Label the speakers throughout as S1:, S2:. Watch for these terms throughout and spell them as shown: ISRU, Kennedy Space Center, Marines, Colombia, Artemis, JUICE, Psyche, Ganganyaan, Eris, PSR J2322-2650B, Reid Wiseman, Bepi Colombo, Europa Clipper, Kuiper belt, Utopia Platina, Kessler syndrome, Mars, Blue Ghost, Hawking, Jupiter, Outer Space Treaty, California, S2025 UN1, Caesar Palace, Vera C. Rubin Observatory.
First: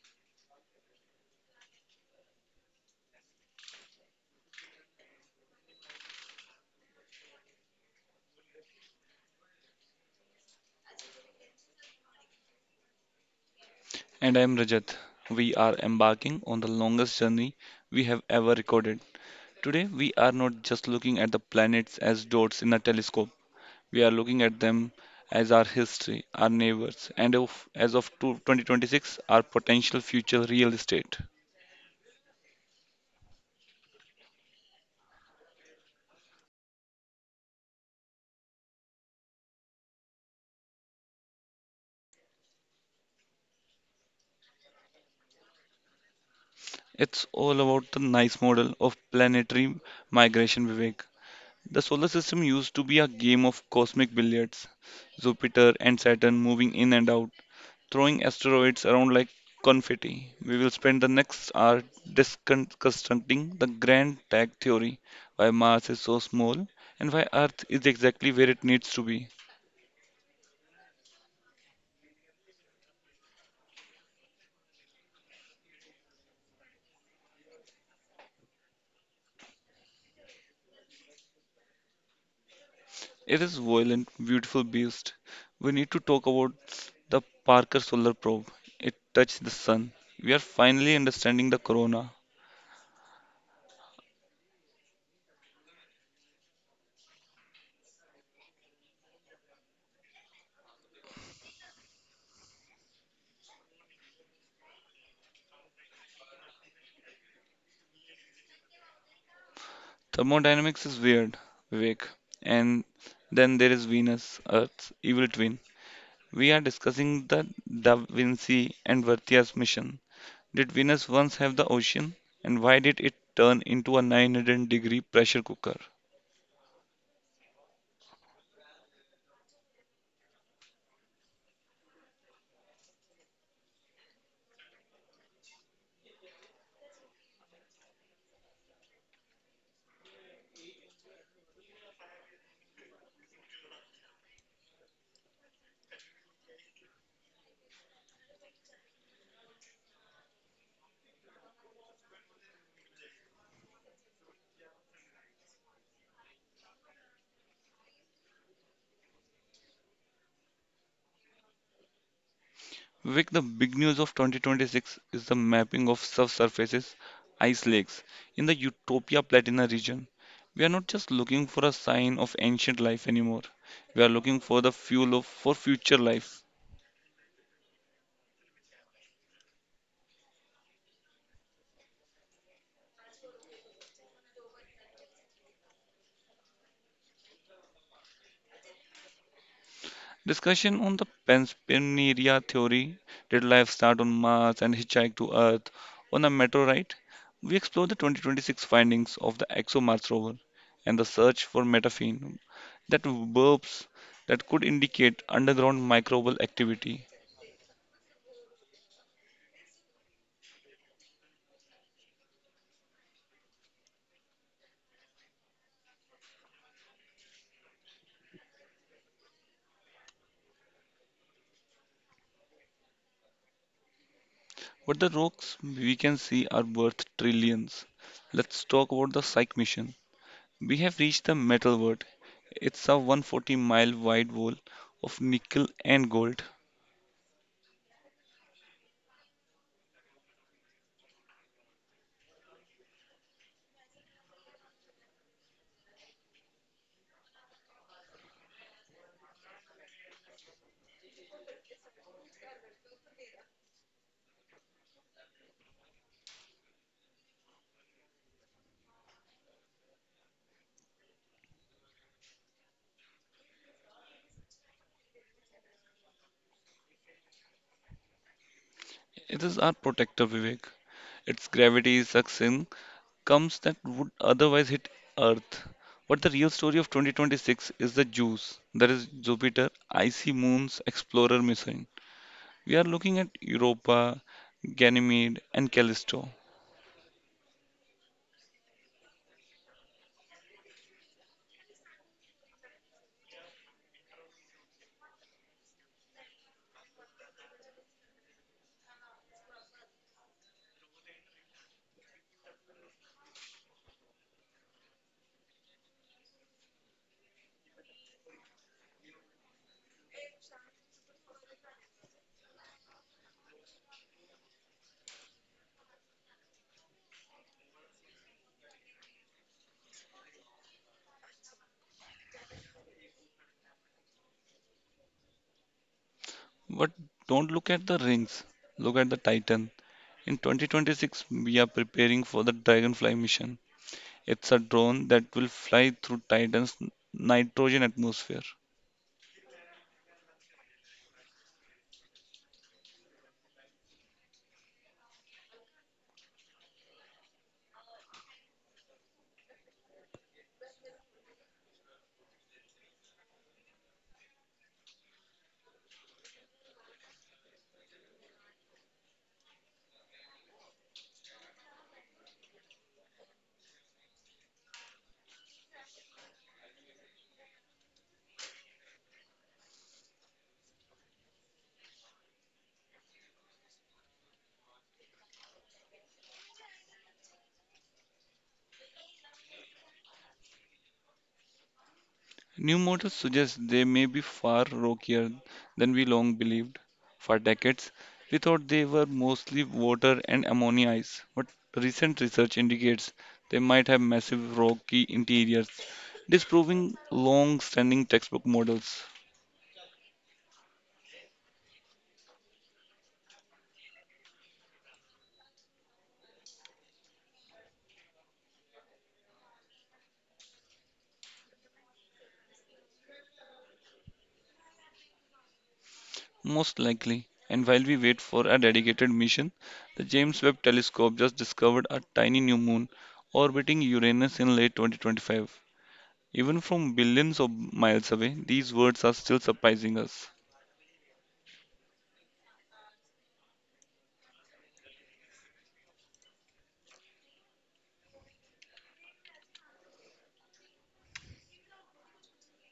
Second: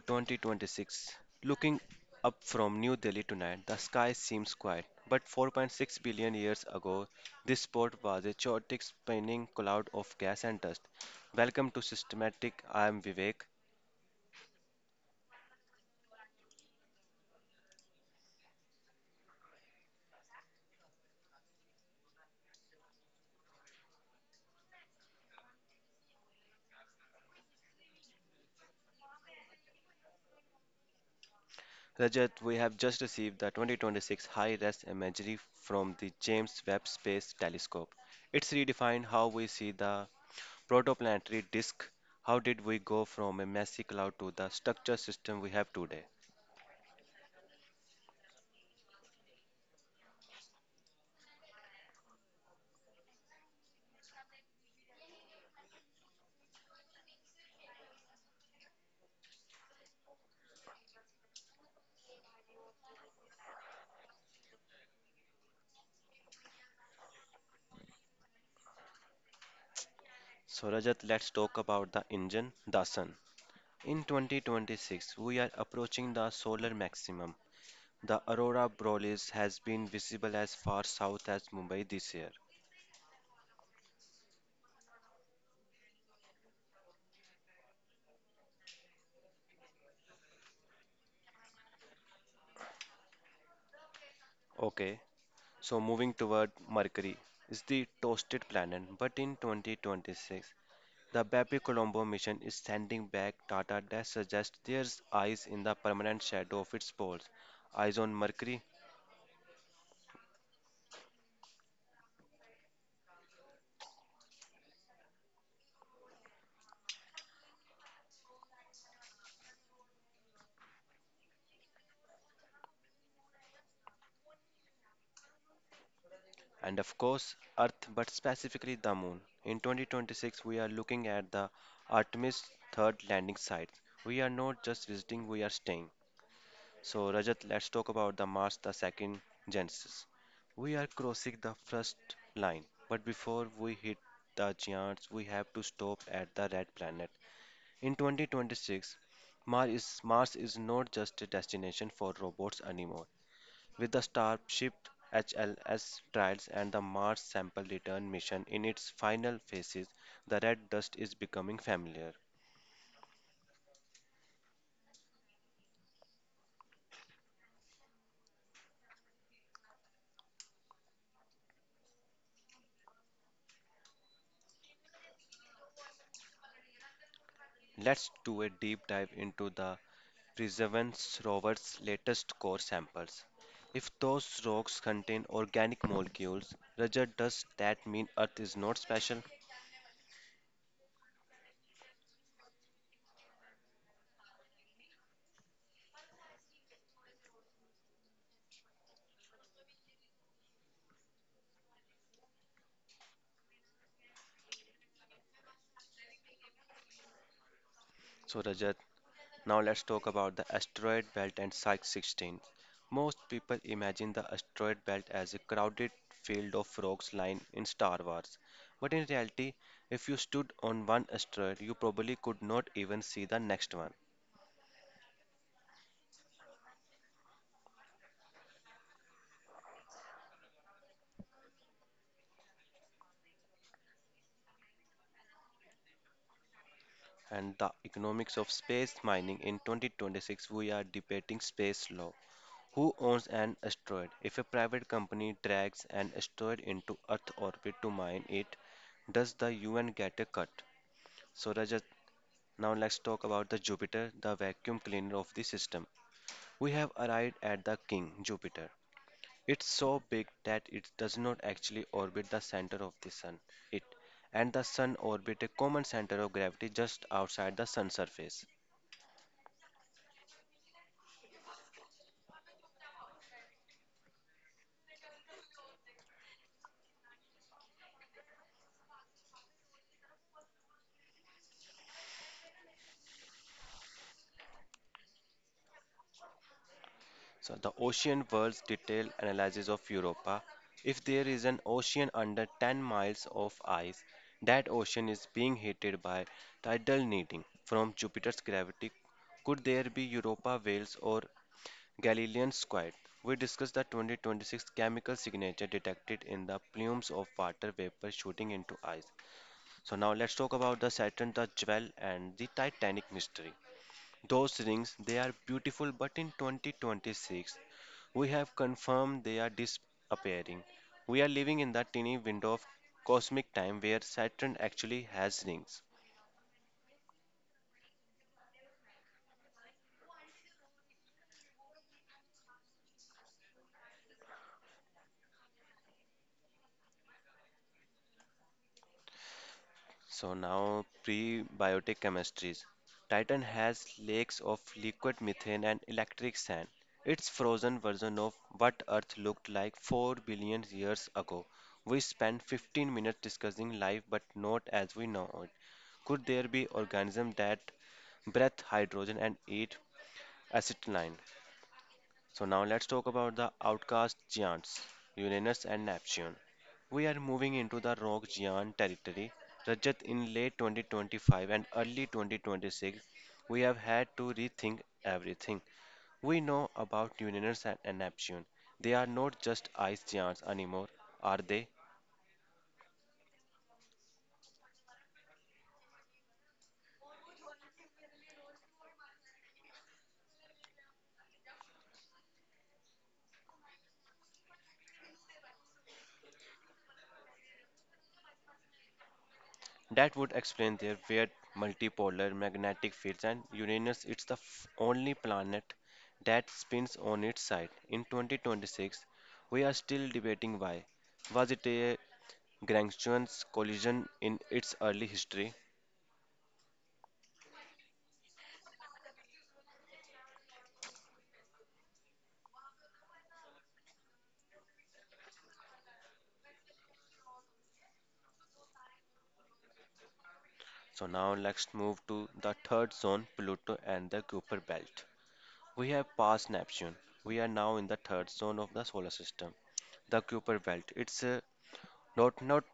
S1: 4, 2026. Looking up from New Delhi tonight, the sky seems quiet, but 4.6 billion years ago, this spot was a chaotic spinning cloud of gas and dust. Welcome to Systematic. I am Vivek.
S2: And I am Rajat. We are embarking on the longest journey we have ever recorded. Today, we are not just looking at the planets as dots in a telescope, we are looking at them as our history, our neighbors, and as of 2026, our potential future real estate.
S1: Rajat, we have just received the 2026 high res imagery from the James Webb Space Telescope. It's redefined how we see the protoplanetary disk. How did we go from a messy cloud to the structure system we have today?
S2: It's all about the nice model of planetary migration, Vivek. The solar system used to be a game of cosmic billiards, Jupiter and Saturn moving in and out throwing asteroids around like confetti. We will spend the next hour discussing the grand tag theory why Mars is so small and why Earth is exactly where it needs to be.
S1: So, Rajat, let's talk about the engine, the sun. In 2026, we are approaching the solar maximum. The aurora borealis has been visible as far south as Mumbai this year.
S2: It is violent, beautiful beast. We need to talk about the Parker Solar Probe. It touched the sun. We are finally understanding the corona.
S1: Okay, so moving toward Mercury is the toasted planet, but in 2026, the Bepi Colombo mission is sending back data that suggests there's ice in the permanent shadow of its poles. Eyes on Mercury
S2: Thermodynamics is weird, Vivek. And then there is Venus, Earth's evil twin. We are discussing the Da Vinci and Vertia's mission. Did Venus once have the ocean? And why did it turn into a 900-degree pressure cooker?
S1: and of course Earth, but specifically the Moon. In 2026, we are looking at the Artemis third landing site. We are not just visiting, we are staying. So, Rajat, let's talk about the Mars the second genesis. We are crossing the first line, but before we hit the giants, we have to stop at the red planet. In 2026, Mars is not just a destination for robots anymore. With the Starship HLS trials and the Mars sample return mission in its final phases, the red dust is becoming familiar.
S2: Vic, the big news of 2026 is the mapping of subsurfaces, ice lakes, in the Utopia Platina region. We are not just looking for a sign of ancient life anymore. We are looking for the fuel for future life.
S1: Let's do a deep dive into the Perseverance rover's latest core samples. If those rocks contain organic molecules, Rajat, does that mean Earth is not special?
S2: Discussion on the Panspermia theory did life start on Mars and hitchhike to Earth on a meteorite? We explore the 2026 findings of the ExoMars rover and the search for methane that burps that could indicate underground microbial activity.
S1: So, Rajat, now let's talk about the asteroid belt and Psyche 16. Most people imagine the asteroid belt as a crowded field of rocks lying in Star Wars. But in reality, if you stood on one asteroid, you probably could not even see the next one.
S2: But the rocks we can see are worth trillions. Let's talk about the Psyche mission. We have reached the metal world. It's a 140 mile wide wall of nickel and gold.
S1: And the economics of space mining in 2026, we are debating space law. Who owns an asteroid? If a private company drags an asteroid into Earth orbit to mine it, does the UN get a cut? So, Rajat, now let's talk about the Jupiter, the vacuum cleaner of the system. We have arrived at the king, Jupiter. It's so big that it does not actually orbit the center of the sun. It and the sun orbit a common center of gravity just outside the sun surface.
S2: It is our protector, Vivek. Its gravity sucks in comes that would otherwise hit Earth. But the real story of 2026 is the JUICE, that is Jupiter Icy Moons Explorer mission. We are looking at Europa, Ganymede, and Callisto.
S1: So the ocean world's detailed analysis of Europa. If there is an ocean under 10 miles of ice, that ocean is being heated by tidal heating from Jupiter's gravity. Could there be Europa whales or Galilean Squid. We discussed the 2026 chemical signature detected in the plumes of water vapor shooting into ice. So now let's talk about the Saturn the Jewel and the Titanic mystery. Those rings, they are beautiful, but in 2026, we have confirmed they are disappearing. We are living in the tiny window of cosmic time where Saturn actually has rings.
S2: But don't look at the rings, look at the Titan. In 2026, we are preparing for the Dragonfly mission. It's a drone that will fly through Titan's nitrogen atmosphere.
S1: So now prebiotic chemistries. Titan has lakes of liquid methane and electric sand. It's frozen version of what Earth looked like 4 billion years ago. We spent 15 minutes discussing life but not as we know it. Could there be organisms that breathe hydrogen and eat acetylene? So now let's talk about the outcast giants, Uranus and Neptune. We are moving into the rock giant territory. Rajat, in late 2025 and early 2026, we have had to rethink everything we know about Uranus and Neptune. They are not just ice giants anymore, are they?
S2: New models suggest they may be far rockier than we long believed. For decades, we thought they were mostly water and ammonia ice, but recent research indicates they might have massive rocky interiors, disproving long standing textbook models.
S1: That would explain their weird multipolar magnetic fields and Uranus it's the only planet that spins on its side. In 2026, we are still debating why. Was it a Lagrangian collision in its early history?
S2: Most likely. And while we wait for a dedicated mission, the James Webb Telescope just discovered a tiny new moon orbiting Uranus in late 2025. Even from billions of miles away, these words are still surprising us.
S1: So now let's move to the third zone, Pluto and the Kuiper belt. We have passed Neptune. We are now in the third zone of the solar system, the Kuiper belt. It's a Lot nut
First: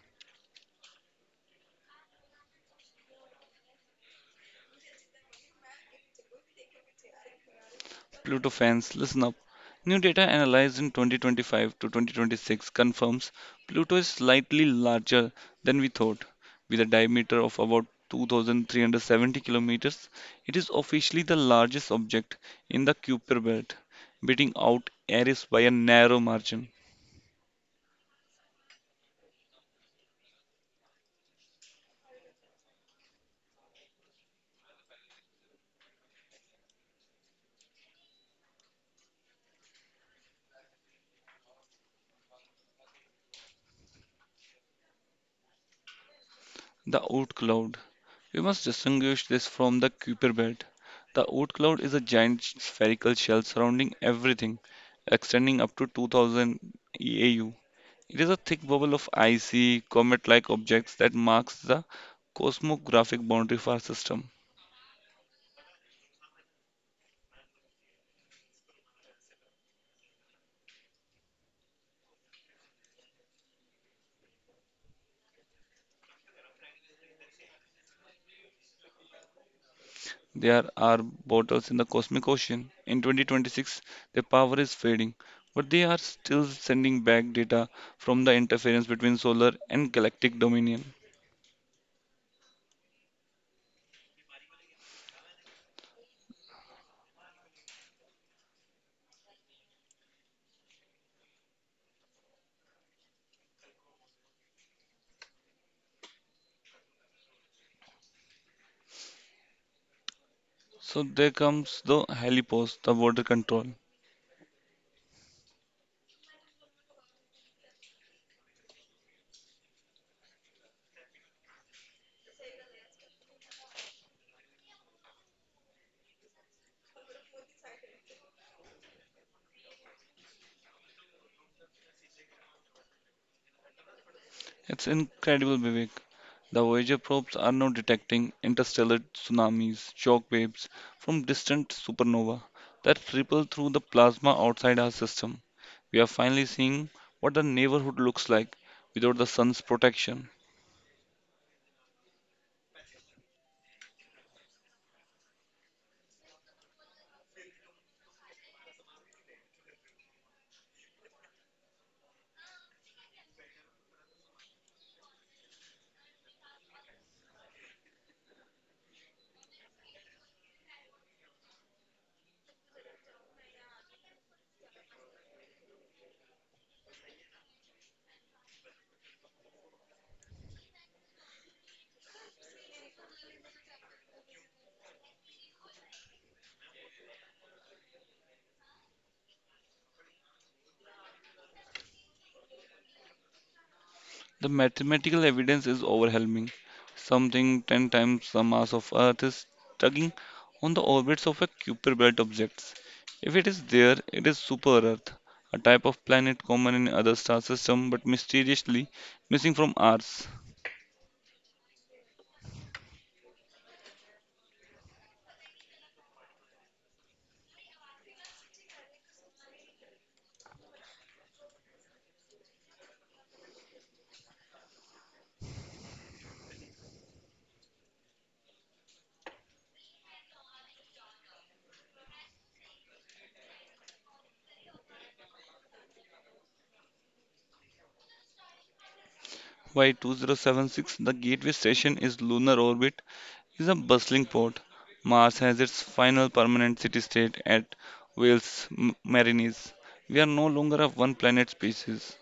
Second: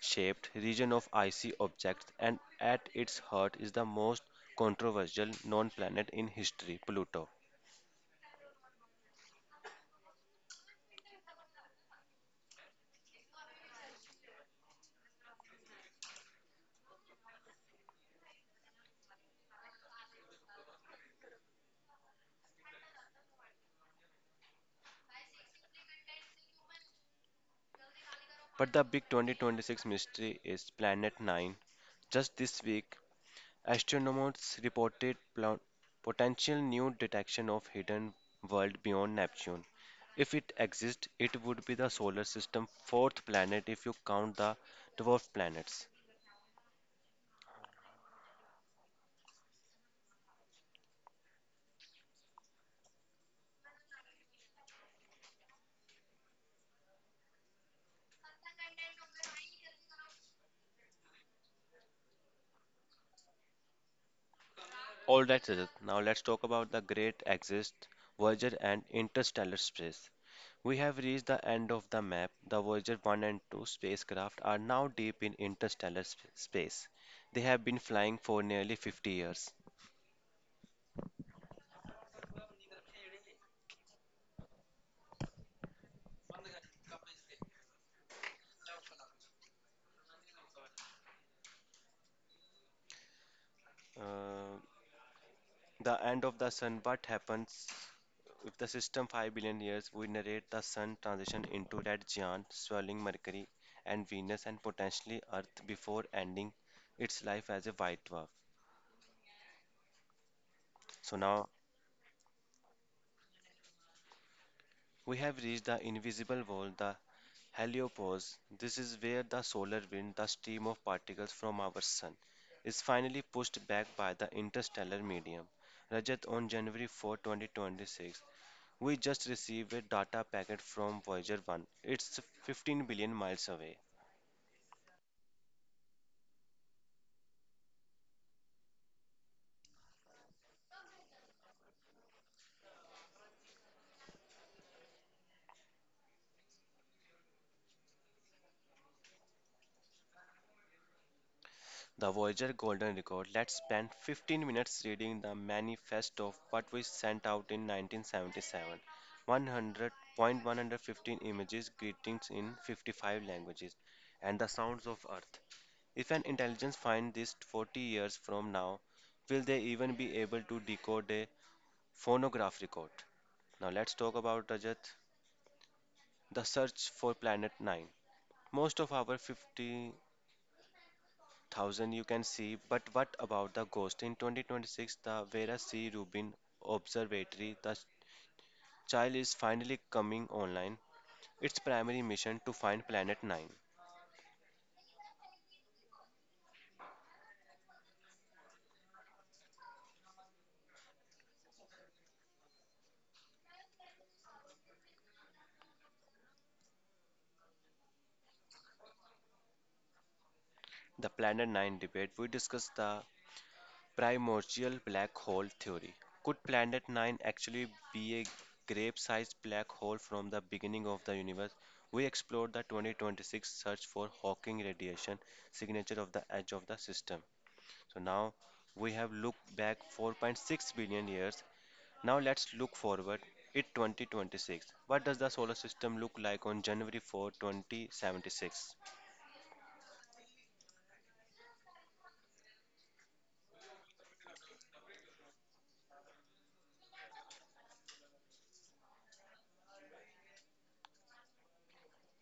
S1: shaped region of icy objects, and at its heart is the most controversial known planet in history, Pluto.
S2: Pluto fans, listen up. New data analyzed in 2025 to 2026 confirms Pluto is slightly larger than we thought. With a diameter of about 2370 kilometers, it is officially the largest object in the Kuiper belt, beating out Eris by a narrow margin.
S1: But the big 2026 mystery is Planet 9. Just this week, astronomers reported potential new detection of hidden world beyond Neptune. If it exists, it would be the solar system's fourth planet if you count the dwarf planets.
S2: The oort cloud. We must distinguish this from the Kuiper belt. The oort cloud is a giant spherical shell surrounding everything, extending up to 2000 eau. It is a thick bubble of icy, comet-like objects that marks the cosmographic boundary for our system.
S1: All right, Rajat. Now let's talk about the great exit, Voyager and interstellar space. We have reached the end of the map. The Voyager 1 and 2 spacecraft are now deep in space. They have been flying for nearly 50 years.
S2: There are bottles in the cosmic ocean. In 2026, their power is fading, but they are still sending back data from the interference between solar and galactic dominion.
S1: Uh, the end of the sun, what happens if the system 5 billion years? We narrate the sun transition into red giant, swirling Mercury and Venus, and potentially Earth before ending its life as a white dwarf.
S2: So
S1: So
S2: there
S1: now
S2: comes the heliport, the border control.
S1: we have reached the invisible world, the heliopause. This is where the solar wind, the stream of particles from our sun, is finally pushed back by the interstellar medium. Rajat, on January 4, 2026, we just received a data packet from Voyager 1. It's 15 billion miles away.
S2: It's incredible, Vivek. The Voyager probes are now detecting interstellar tsunamis, shock waves from distant supernova that ripple through the plasma outside our system. We are finally seeing what the neighborhood looks like without the sun's protection.
S1: The Voyager Golden Record, let's spend 15 minutes reading the manifesto of what we sent out in 1977. 100.115 images, greetings in 55 languages, and the sounds of Earth. If an intelligence finds this 40 years from now, will they even be able to decode a phonograph record? Now let's talk about Rajat, the search for planet 9. Most of our 50 thousand you can see, but what about the ghost? In 2026, the Vera C. Rubin Observatory, the child is finally coming online. Its primary mission to find Planet 9.
S2: The mathematical evidence is overwhelming. Something 10 times the mass of Earth is tugging on the orbits of a Kuiper belt objects. If it is there, it is super Earth, a type of planet common in other star systems but mysteriously missing from ours.
S1: The Planet 9 debate, we discussed the primordial black hole theory. Could Planet 9 actually be a grape-sized black hole from the beginning of the universe? We explored the 2026 search for Hawking radiation signature of the edge of the system. So now we have looked back 4.6 billion years. Now let's look forward it 2026. What does the solar system look like on January 4, 2076?
S2: Y 2076, the Gateway Station is lunar orbit is a bustling port. Mars has its final permanent city state at Wales Marines. We are no longer a one planet species.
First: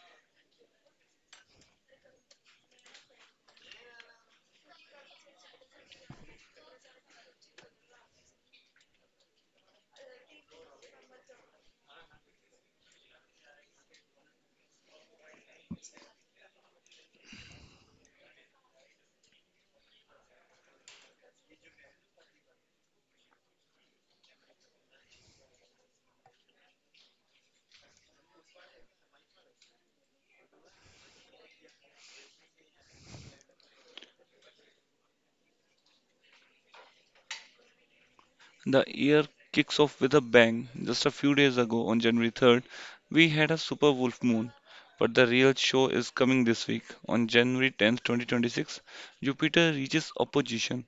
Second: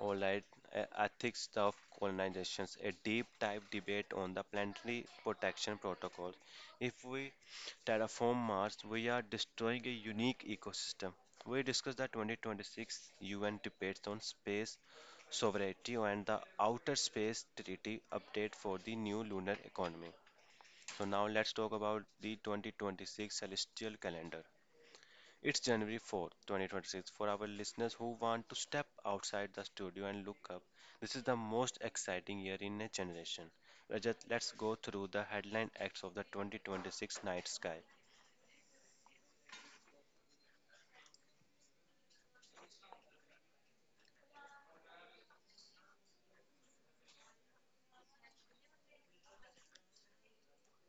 S1: All right, ethics of colonizations, a deep dive debate on the planetary protection protocol. If we terraform Mars, we are destroying a unique ecosystem. We discuss the 2026 UN debates on space sovereignty and the Outer Space Treaty update for the new lunar economy. So now let's talk about the 2026 celestial calendar. It's January 4th, 2026. For our listeners who want to step outside the studio and look up, this is the most exciting year in a generation. Rajat, let's go through the headline acts of the 2026 night sky.
S2: The year kicks off with a bang. Just a few days ago, on January 3rd, we had a super wolf moon. But the real show is coming this week. On January 10th, 2026, Jupiter reaches opposition.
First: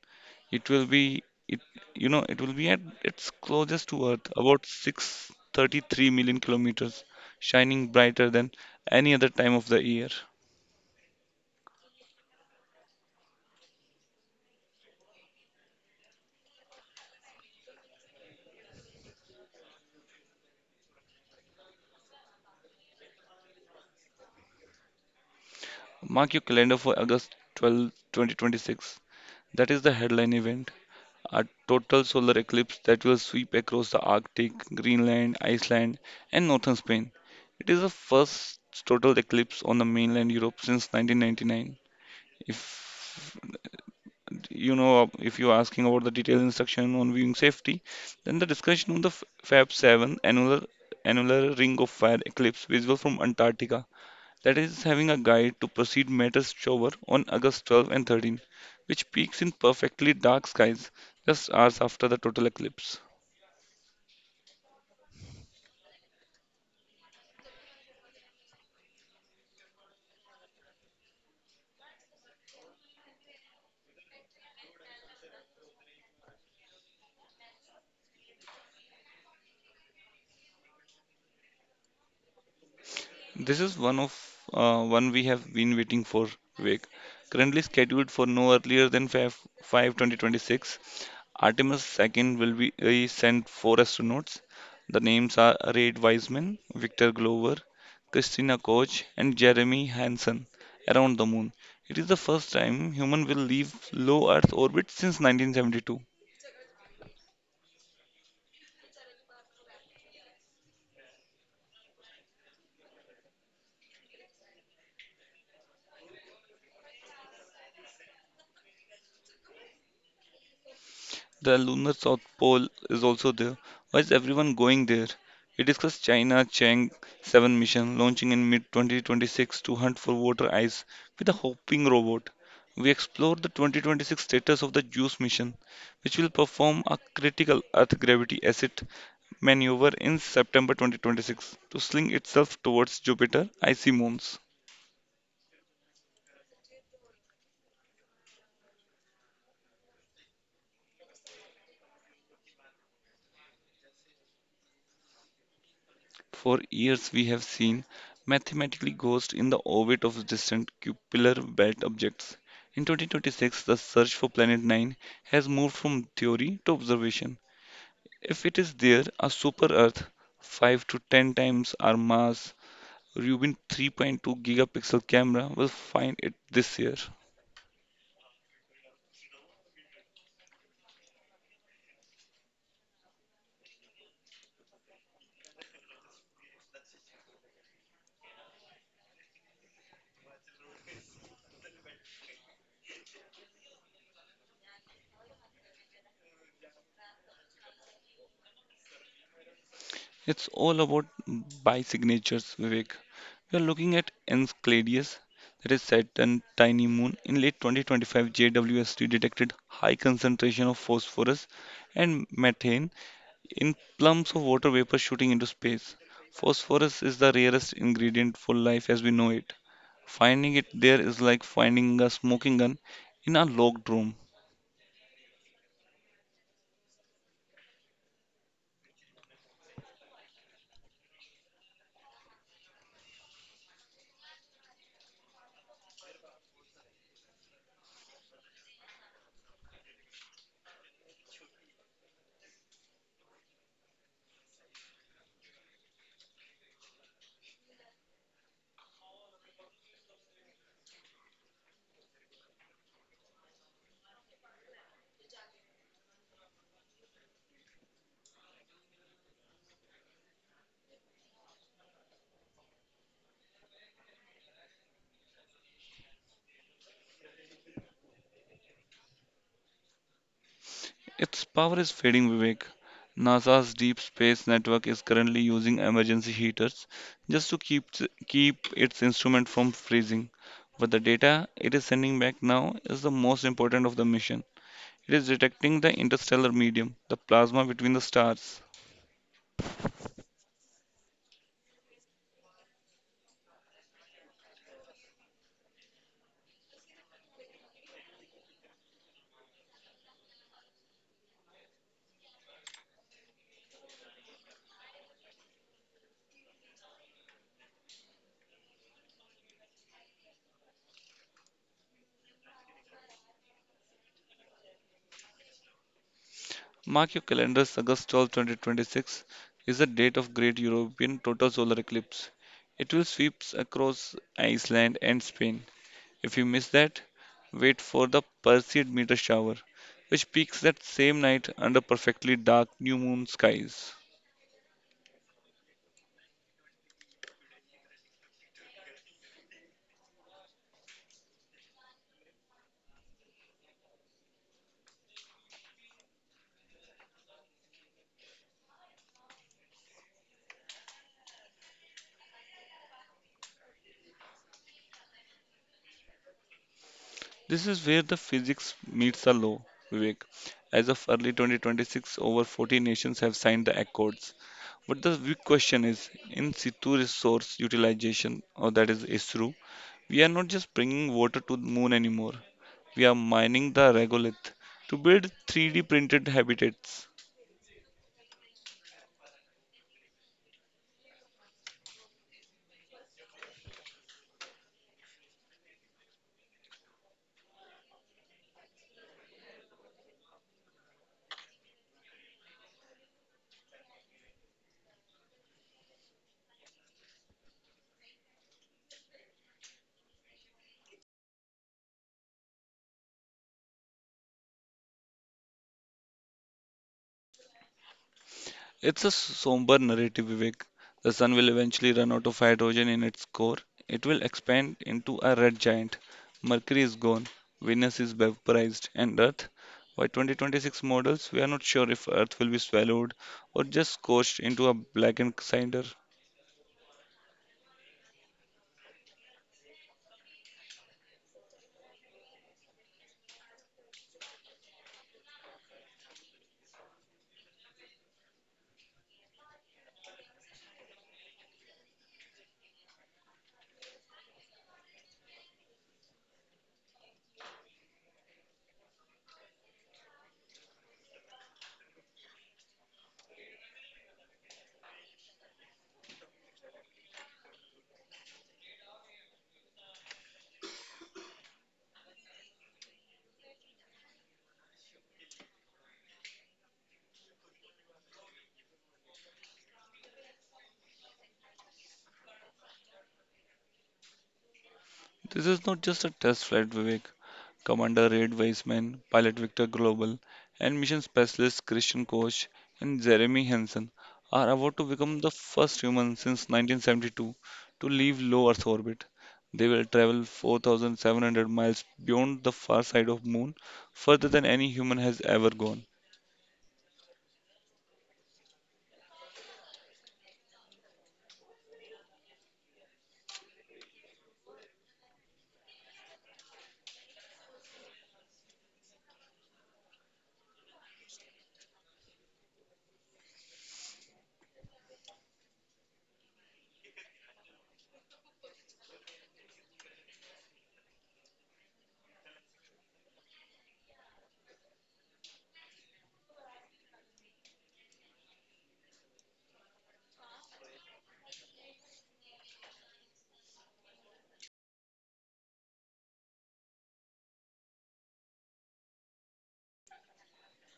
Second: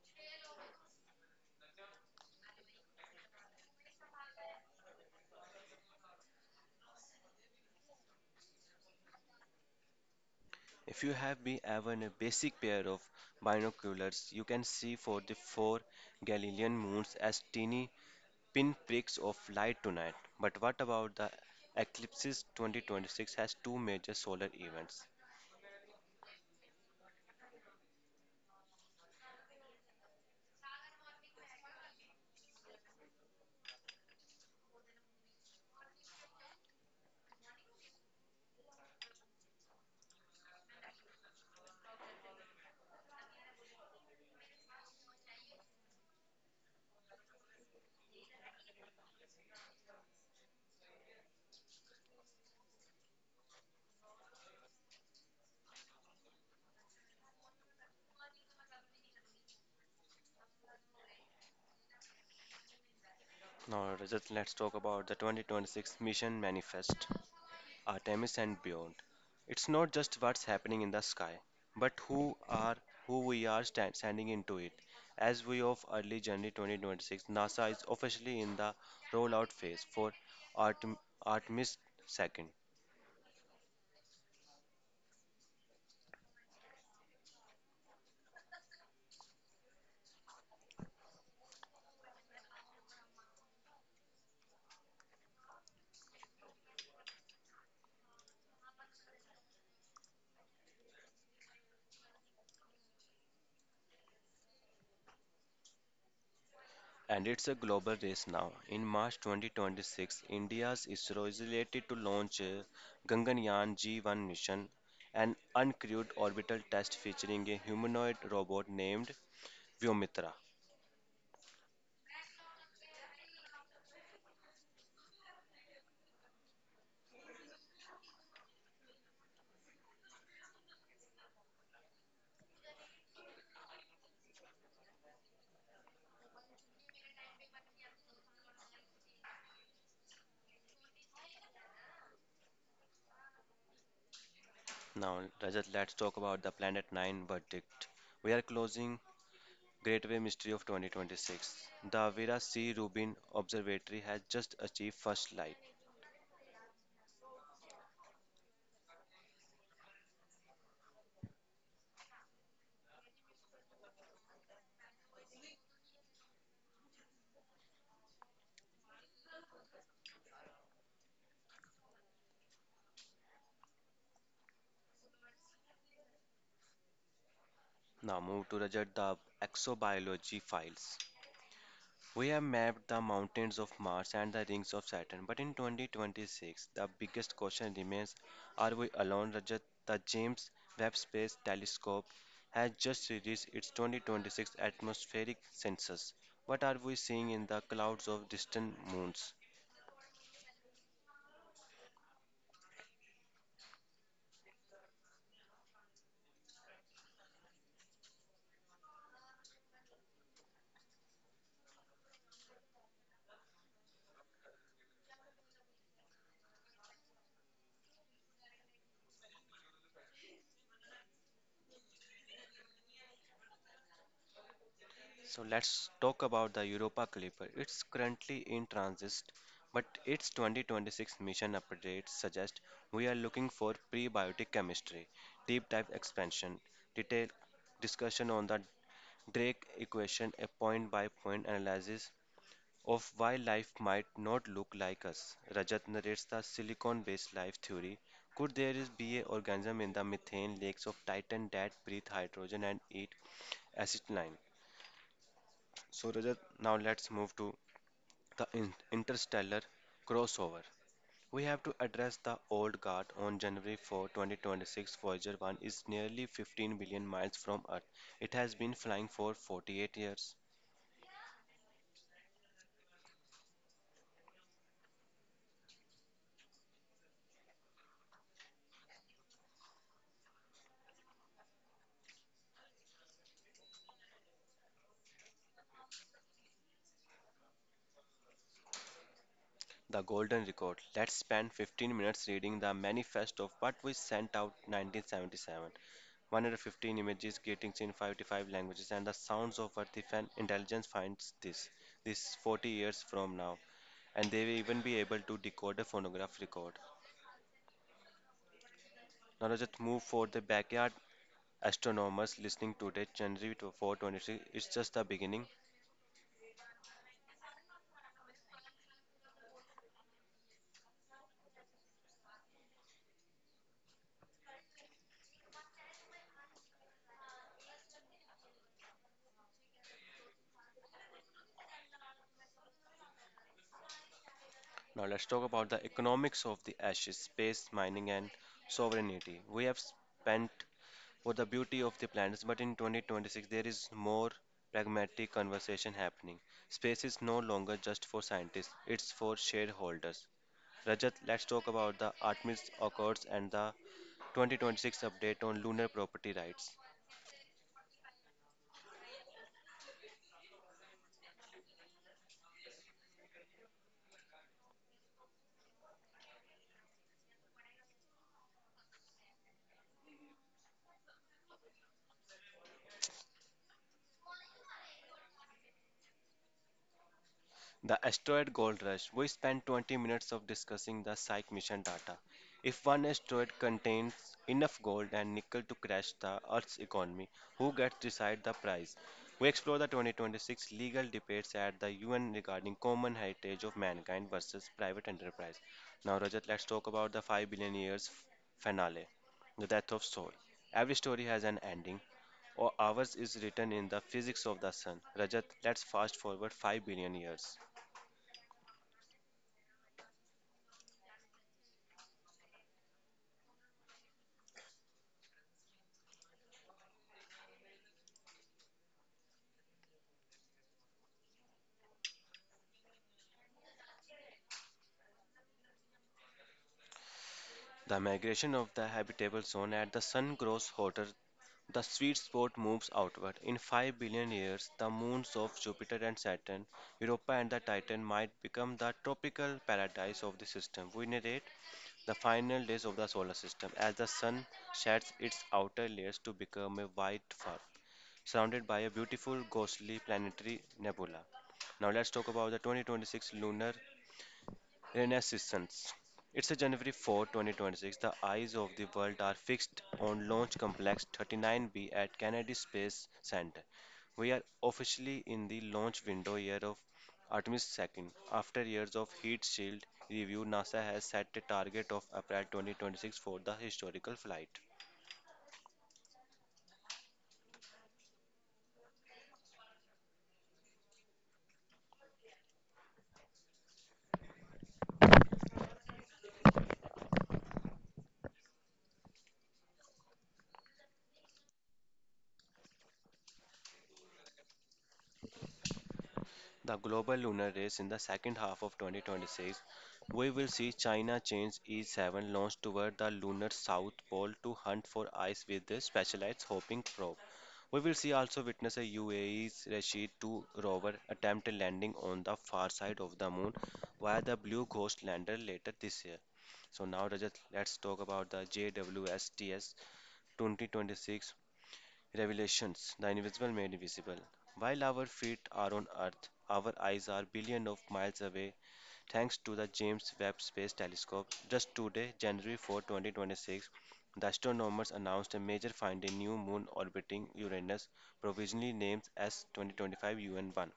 S2: It will be it at its closest to Earth, about 633 million kilometers, shining brighter than any other time of the year.
S1: If you have been ever in a basic pair of binoculars, you can see for the four Galilean moons as teeny pinpricks of light tonight. But what about the eclipses? 2026 has two major solar events.
S2: Mark your calendar for August 12, 2026. That is the headline event. A total solar eclipse that will sweep across the Arctic, Greenland, Iceland, and northern Spain. It is the first total eclipse on the mainland Europe since 1999. If if you're asking about the detailed instruction on viewing safety, then the discussion on the Fab 7 annular ring of fire eclipse visible from Antarctica that is having a guide to proceed matters shower on August 12 and 13, which peaks in perfectly dark skies just hours after the total eclipse.
S1: Now, Rajat, let's talk about the 2026 Mission Manifest, Artemis and beyond. It's not just what's happening in the sky, but who we are standing into it. As we of early January 2026, NASA is officially in the rollout phase for Artem, Artemis 2.
S2: This is one we have been waiting for, Vivek. Currently scheduled for no earlier than 5, 2026. Artemis II will be sent four astronauts. The names are Reid Wiseman, Victor Glover, Christina Koch, and Jeremy Hansen around the moon. It is the first time human will leave low Earth orbit since 1972.
S1: And it's a global race now. In March 2026, India's ISRO is slated to launch Ganganyaan G1 mission, an uncrewed orbital test featuring a humanoid robot named Vyomitra.
S2: The lunar South Pole is also there. Why is everyone going there? We discussed China Chang 7 mission launching in mid 2026 to hunt for water ice with a hopping robot. We explored the 2026 status of the JUICE mission, which will perform a critical Earth gravity asset maneuver in September 2026 to sling itself towards Jupiter icy moons.
S1: Now, Rajat, let's talk about the Planet 9 verdict. We are closing Gateway Mystery of 2026. The Vera C. Rubin Observatory has just achieved first light.
S2: For years, we have seen mathematically ghosts in the orbit of distant cupular belt objects. In 2026, the search for Planet 9 has moved from theory to observation. If it is there, a super Earth, 5 to 10 times our mass, Rubin 3.2 gigapixel camera will find it this year.
S1: Now, move to Rajat the exobiology files. We have mapped the mountains of Mars and the rings of Saturn, but in 2026, the biggest question remains are we alone, Rajat? The James Webb Space Telescope has just released its 2026 atmospheric census. What are we seeing in the clouds of distant moons?
S2: It's all about by signatures, Vivek. We are looking at Enceladus, that is Saturn's tiny moon. In late 2025, JWST detected high concentration of phosphorus and methane in plumes of water vapor shooting into space. Phosphorus is the rarest ingredient for life as we know it. Finding it there is like finding a smoking gun in a locked room.
S1: So let's talk about the Europa Clipper. It's currently in transit, but its 2026 mission updates suggest we are looking for prebiotic chemistry, deep dive expansion, detailed discussion on the Drake equation, a point by point analysis of why life might not look like us. Rajat narrates the silicon based life theory. Could there is be an organism in the methane lakes of Titan that breathe hydrogen and eat acetylene? So, Rajat, now let's move to the interstellar crossover. We have to address the old guard on January 4, 2026. Voyager 1 is nearly 15 billion miles from Earth. It has been flying for 48 years.
S2: Its power is fading, Vivek. NASA's Deep Space Network is currently using emergency heaters just to keep its instrument from freezing. But the data it is sending back now is the most important of the mission. It is detecting the interstellar medium, the plasma between the stars.
S1: The golden record. Let's spend 15 minutes reading the manifest of what we sent out 1977. 115 images, greetings in 55 languages, and the sounds of Earth if an intelligence finds this. This 40 years from now. And they will even be able to decode a phonograph record. Now let's just move for the backyard astronomers listening today, January 426. It's just the beginning.
S2: Mark your calendars, August 12, 2026 is the date of Great European Total Solar Eclipse. It will sweep across Iceland and Spain. If you miss that, wait for the Perseid meteor shower, which peaks that same night under perfectly dark new moon skies.
S1: Now let's talk about the economics of the ashes, space mining, and sovereignty. We have spent for the beauty of the planets, but in 2026 there is more pragmatic conversation happening. Space is no longer just for scientists; it's for shareholders. Rajat, let's talk about the Artemis Accords and the 2026 update on lunar property rights.
S2: This is where the physics meets the law, Vivek. As of early 2026, over 40 nations have signed the accords. But the big question is in situ resource utilization, or that is ISRU, we are not just bringing water to the moon anymore. We are mining the regolith to build 3D printed habitats.
S1: The asteroid gold rush. We spent 20 minutes of discussing the Psyche mission data. If one asteroid contains enough gold and nickel to crash the Earth's economy, who gets to decide the price? We explore the 2026 legal debates at the UN regarding common heritage of mankind versus private enterprise. Now, Rajat, let's talk about the 5 billion years finale, the death of soul. Every story has an ending, or ours is written in the physics of the sun. Rajat, let's fast forward 5 billion years.
S2: It's a somber narrative, Vivek. The sun will eventually run out of hydrogen in its core. It will expand into a red giant. Mercury is gone, Venus is vaporized, and Earth. By 2026 models, we are not sure if Earth will be swallowed or just scorched into a blackened cinder.
S1: The migration of the habitable zone: as the sun grows hotter, the sweet spot moves outward. In 5 billion years, the moons of Jupiter and Saturn, Europa and the Titan, might become the tropical paradise of the system. We narrate the final days of the solar system as the sun sheds its outer layers to become a white fur surrounded by a beautiful, ghostly planetary nebula. Now, let's talk about the 2026 lunar renaissance. It's a January 4, 2026. The eyes of the world are fixed on Launch Complex 39B at Kennedy Space Center. We are officially in the launch window year of Artemis II. After years of heat shield review, NASA has set a target of April 2026 for the historical flight.
S2: This is not just a test flight, Vivek. Commander Reid Weissman, pilot Victor Global, and mission specialist Christian Koch and Jeremy Hansen are about to become the first humans since 1972 to leave low Earth orbit. They will travel 4,700 miles beyond the far side of Moon, further than any human has ever gone.
S1: The global lunar race in the second half of 2026, we will see China change E7 launch toward the lunar south pole to hunt for ice with a specialized hopping probe. We will see also witness a UAE's Rashid 2 rover attempt a landing on the far side of the moon via the Blue Ghost lander later this year. So now Rajat, let's talk about the JWSTS 2026 Revelations, the invisible made visible. While our feet are on Earth, our eyes are billions of miles away thanks to the James Webb Space Telescope. Just today, January 4, 2026, the astronomers announced a major find: a new moon orbiting Uranus, provisionally named S2025 UN1.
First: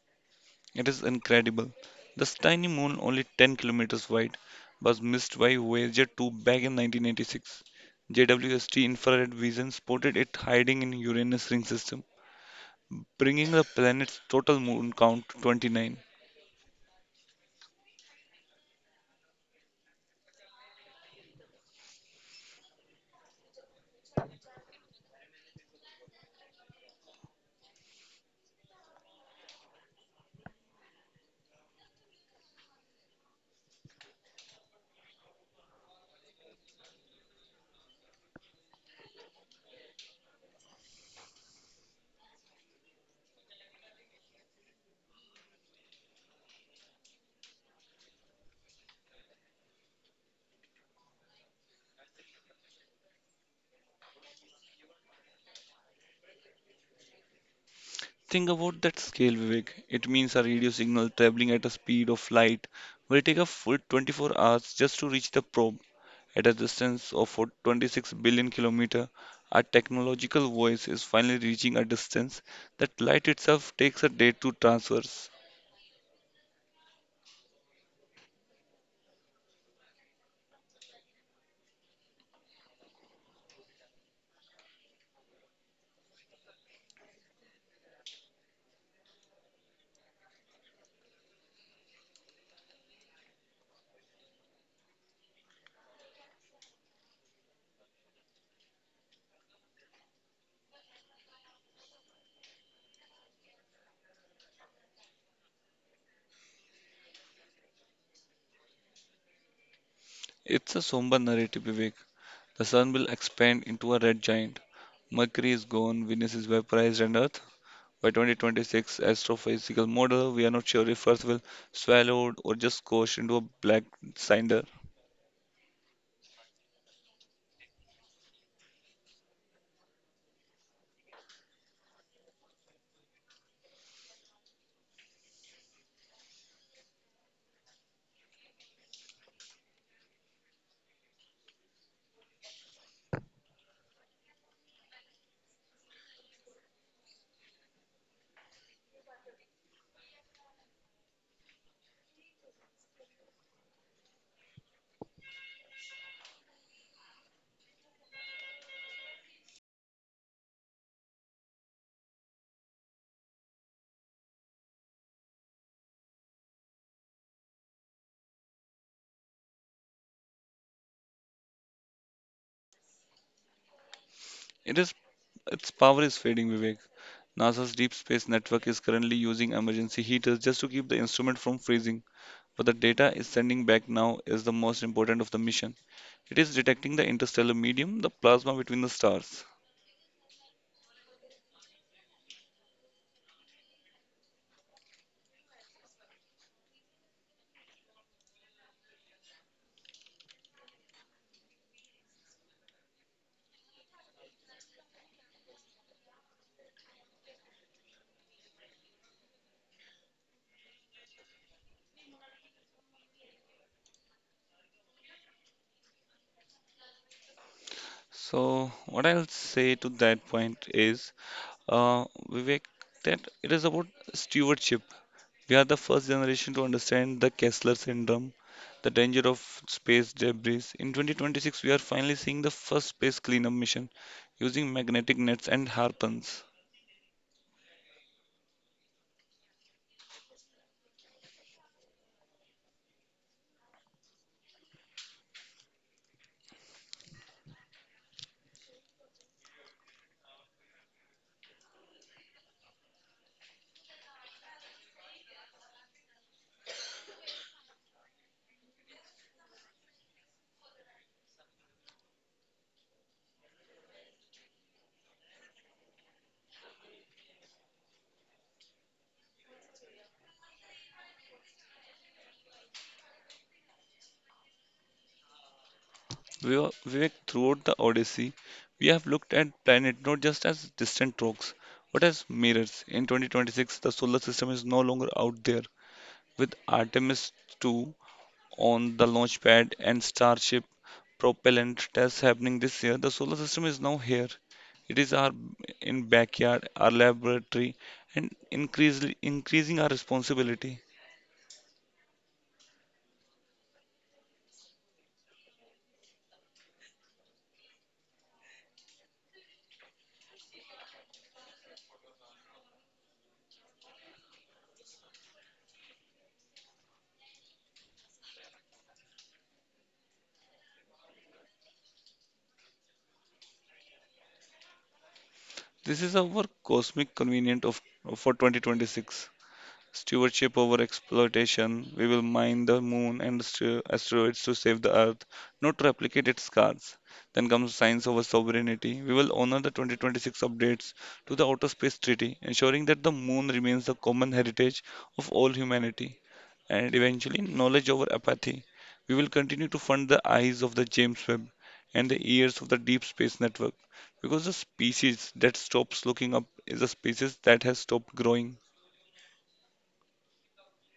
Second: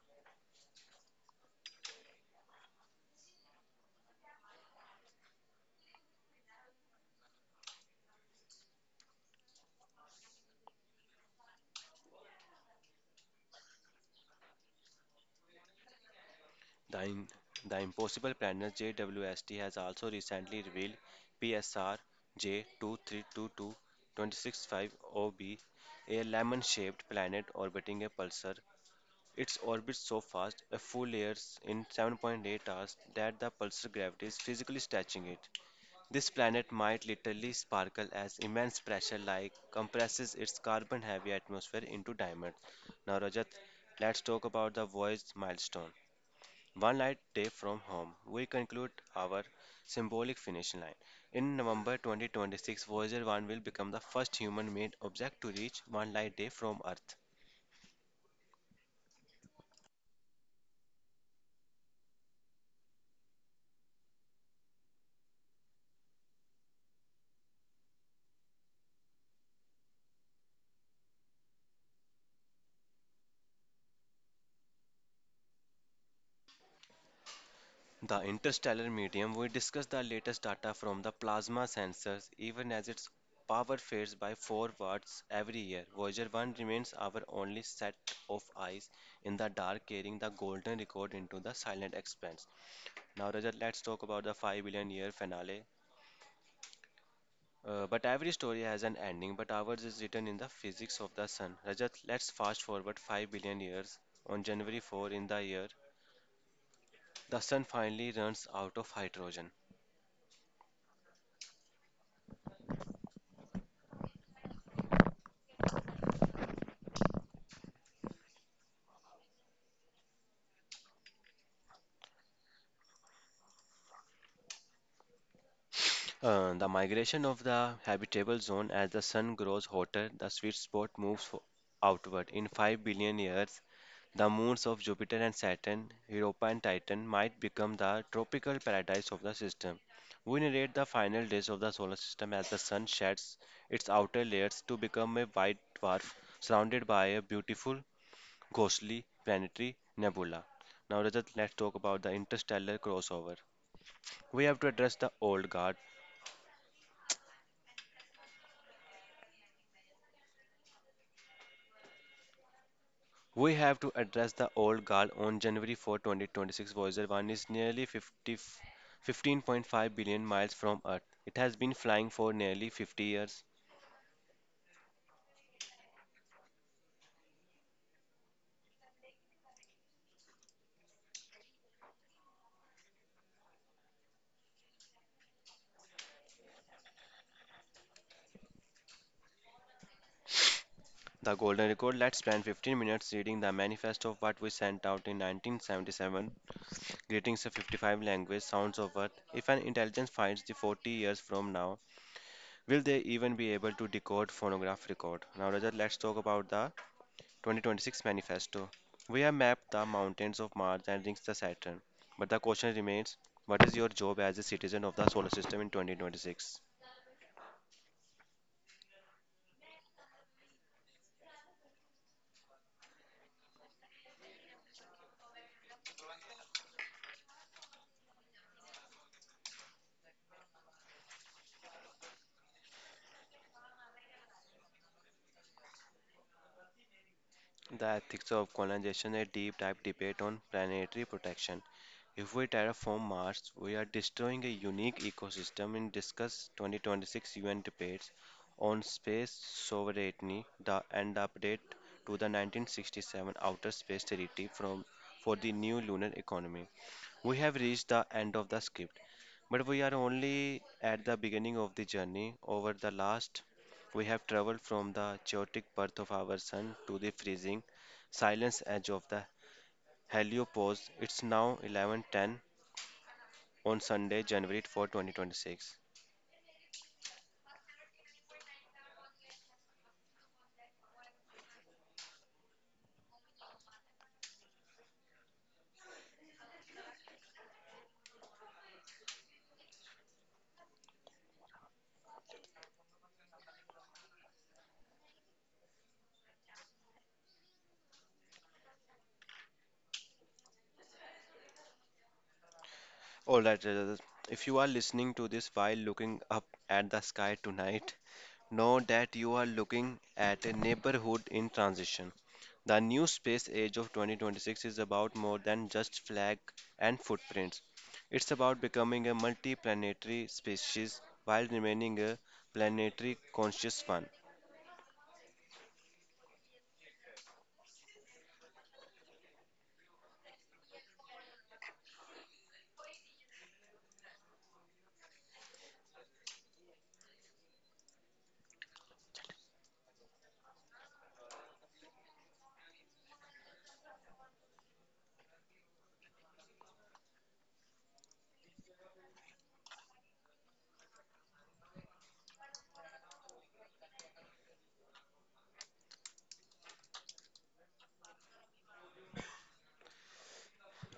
S2: It is incredible. This tiny moon, only 10 kilometers wide, was missed by Voyager 2 back in 1986. JWST infrared vision spotted it hiding in Uranus ring system, bringing the planet's total moon count to 29.
S1: The, in, the Impossible Planet JWST has also recently revealed PSR J2322-265OB, lemon-shaped planet orbiting a pulsar. Its orbit so fast, a full year in 7.8 hours, that the pulsar gravity is physically stretching it. This planet might literally sparkle as immense pressure like compresses its carbon-heavy atmosphere into diamonds. Now, Rajat, let's talk about the voyage milestone. One light day from home, we conclude our symbolic finish line. In November 2026, Voyager 1 will become the first human made object to reach one light day from Earth.
S2: Think about that scale, Vivek. It means a radio signal traveling at a speed of light will take a full 24 hours just to reach the probe. At a distance of 26 billion kilometers, our technological voice is finally reaching a distance that light itself takes a day to traverse.
S1: The interstellar medium, we discuss the latest data from the plasma sensors, even as its power fades by 4 watts every year. Voyager 1 remains our only set of eyes in the dark, carrying the golden record into the silent expanse. Now, Rajat, let's talk about the 5 billion year finale. But every story has an ending, but ours is written in the physics of the sun. Rajat, let's fast forward 5 billion years. On January 4 in the year, the sun finally runs out of hydrogen.
S2: It's a somber narrative, Vivek. The sun will expand into a red giant. Mercury is gone, Venus is vaporized, and Earth. By 2026 astrophysical model, we are not sure if Earth will swallowed or just squashed into a black cinder.
S1: The migration of the habitable zone: as the sun grows hotter, the sweet spot moves outward. In 5 billion years, the moons of Jupiter and Saturn, Europa and Titan, might become the tropical paradise of the system. We narrate the final days of the solar system as the sun sheds its outer layers to become a white dwarf surrounded by a beautiful, ghostly planetary nebula. Now, Rajat, let's talk about the interstellar crossover. We have to address the old guard We have to address the old guard on January 4, 2026. Voyager 1 is nearly 15.5 billion miles from Earth. It has been flying for nearly 50 years.
S2: It is its power is fading, Vivek. NASA's Deep Space Network is currently using emergency heaters just to keep the instrument from freezing. But the data it's sending back now is the most important of the mission. It is detecting the interstellar medium, the plasma between the stars.
S1: The golden record. Let's spend 15 minutes reading the manifesto of what we sent out in 1977. Greetings of 55 language sounds of Earth. If an intelligence finds the 40 years from now, will they even be able to decode phonograph record? Now, Rajat, let's talk about the 2026 Manifesto. We have mapped the mountains of Mars and rings of Saturn, but the question remains: what is your job as a citizen of the solar system in 2026?
S2: So, what I'll say to that point is Vivek, that it is about stewardship. We are the first generation to understand the Kessler syndrome, the danger of space debris. In 2026, we are finally seeing the first space cleanup mission using magnetic nets and harpoons.
S1: The ethics of colonization, a deep dive debate on planetary protection. If we terraform Mars, we are destroying a unique ecosystem in discuss 2026 UN debates on space sovereignty and the update to the 1967 Outer Space Treaty for the new lunar economy. We have reached the end of the script, but we are only at the beginning of the journey. Over the last, we have traveled from the chaotic birth of our sun to the freezing silence edge of the heliopause. It's now 11:10 on Sunday, January 4, 2026.
S2: Vivek, throughout the Odyssey, we have looked at planet not just as distant rocks, but as mirrors. In 2026, the solar system is no longer out there. With Artemis II on the launch pad and Starship propellant test happening this year. The solar system is now here. It is our in backyard, our laboratory, and increasingly increasing our responsibility.
S1: All right, Rajat, if you are listening to this while looking up at the sky tonight, know that you are looking at a neighborhood in transition. The new space age of 2026 is about more than just flag and footprints. It's about becoming a multi-planetary species while remaining a planetary conscious one.
S2: This is our cosmic convenient of for 2026. Stewardship over exploitation. We will mine the moon and asteroids to save the Earth, not to replicate its scars. Then comes science over sovereignty. We will honor the 2026 updates to the Outer Space Treaty, ensuring that the moon remains the common heritage of all humanity. And eventually, knowledge over apathy. We will continue to fund the eyes of the James Webb and the ears of the Deep Space Network because the species that stops looking up is a species that has stopped growing.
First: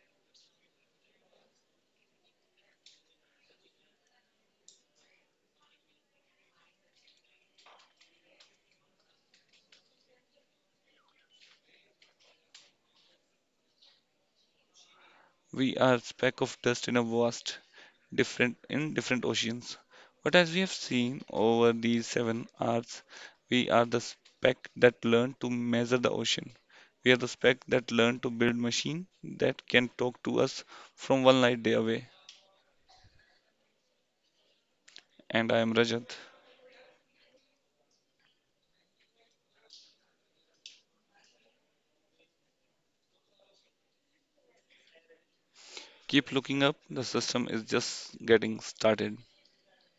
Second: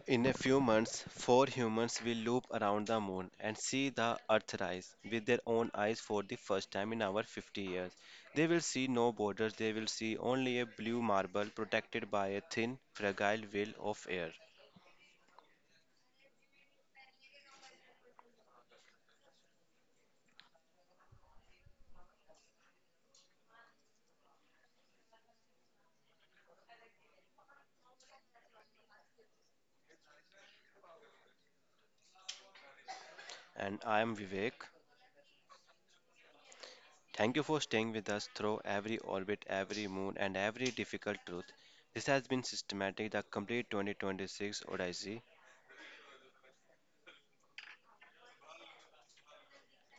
S1: In a few months, four humans will loop around the moon and see the Earth rise with their own eyes for the first time in our 50 years. They will see no borders, they will see only a blue marble protected by a thin, fragile veil of air.
S2: We are speck of dust in a vast, different in different oceans. But as we have seen over these 7 hours, we are the speck that learned to measure the ocean. We are the speck that learned to build machine that can talk to us from one light day away.
S1: And I am Vivek.
S2: And I am Rajat.
S1: Thank you for staying with us through every orbit, every moon, and every difficult truth. This has been Systematic, the complete 2026 Odyssey.
S2: Keep looking up. The system is just getting started.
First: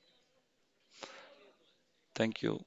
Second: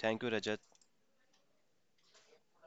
S1: Thank you, Rajat.
S2: Thank you.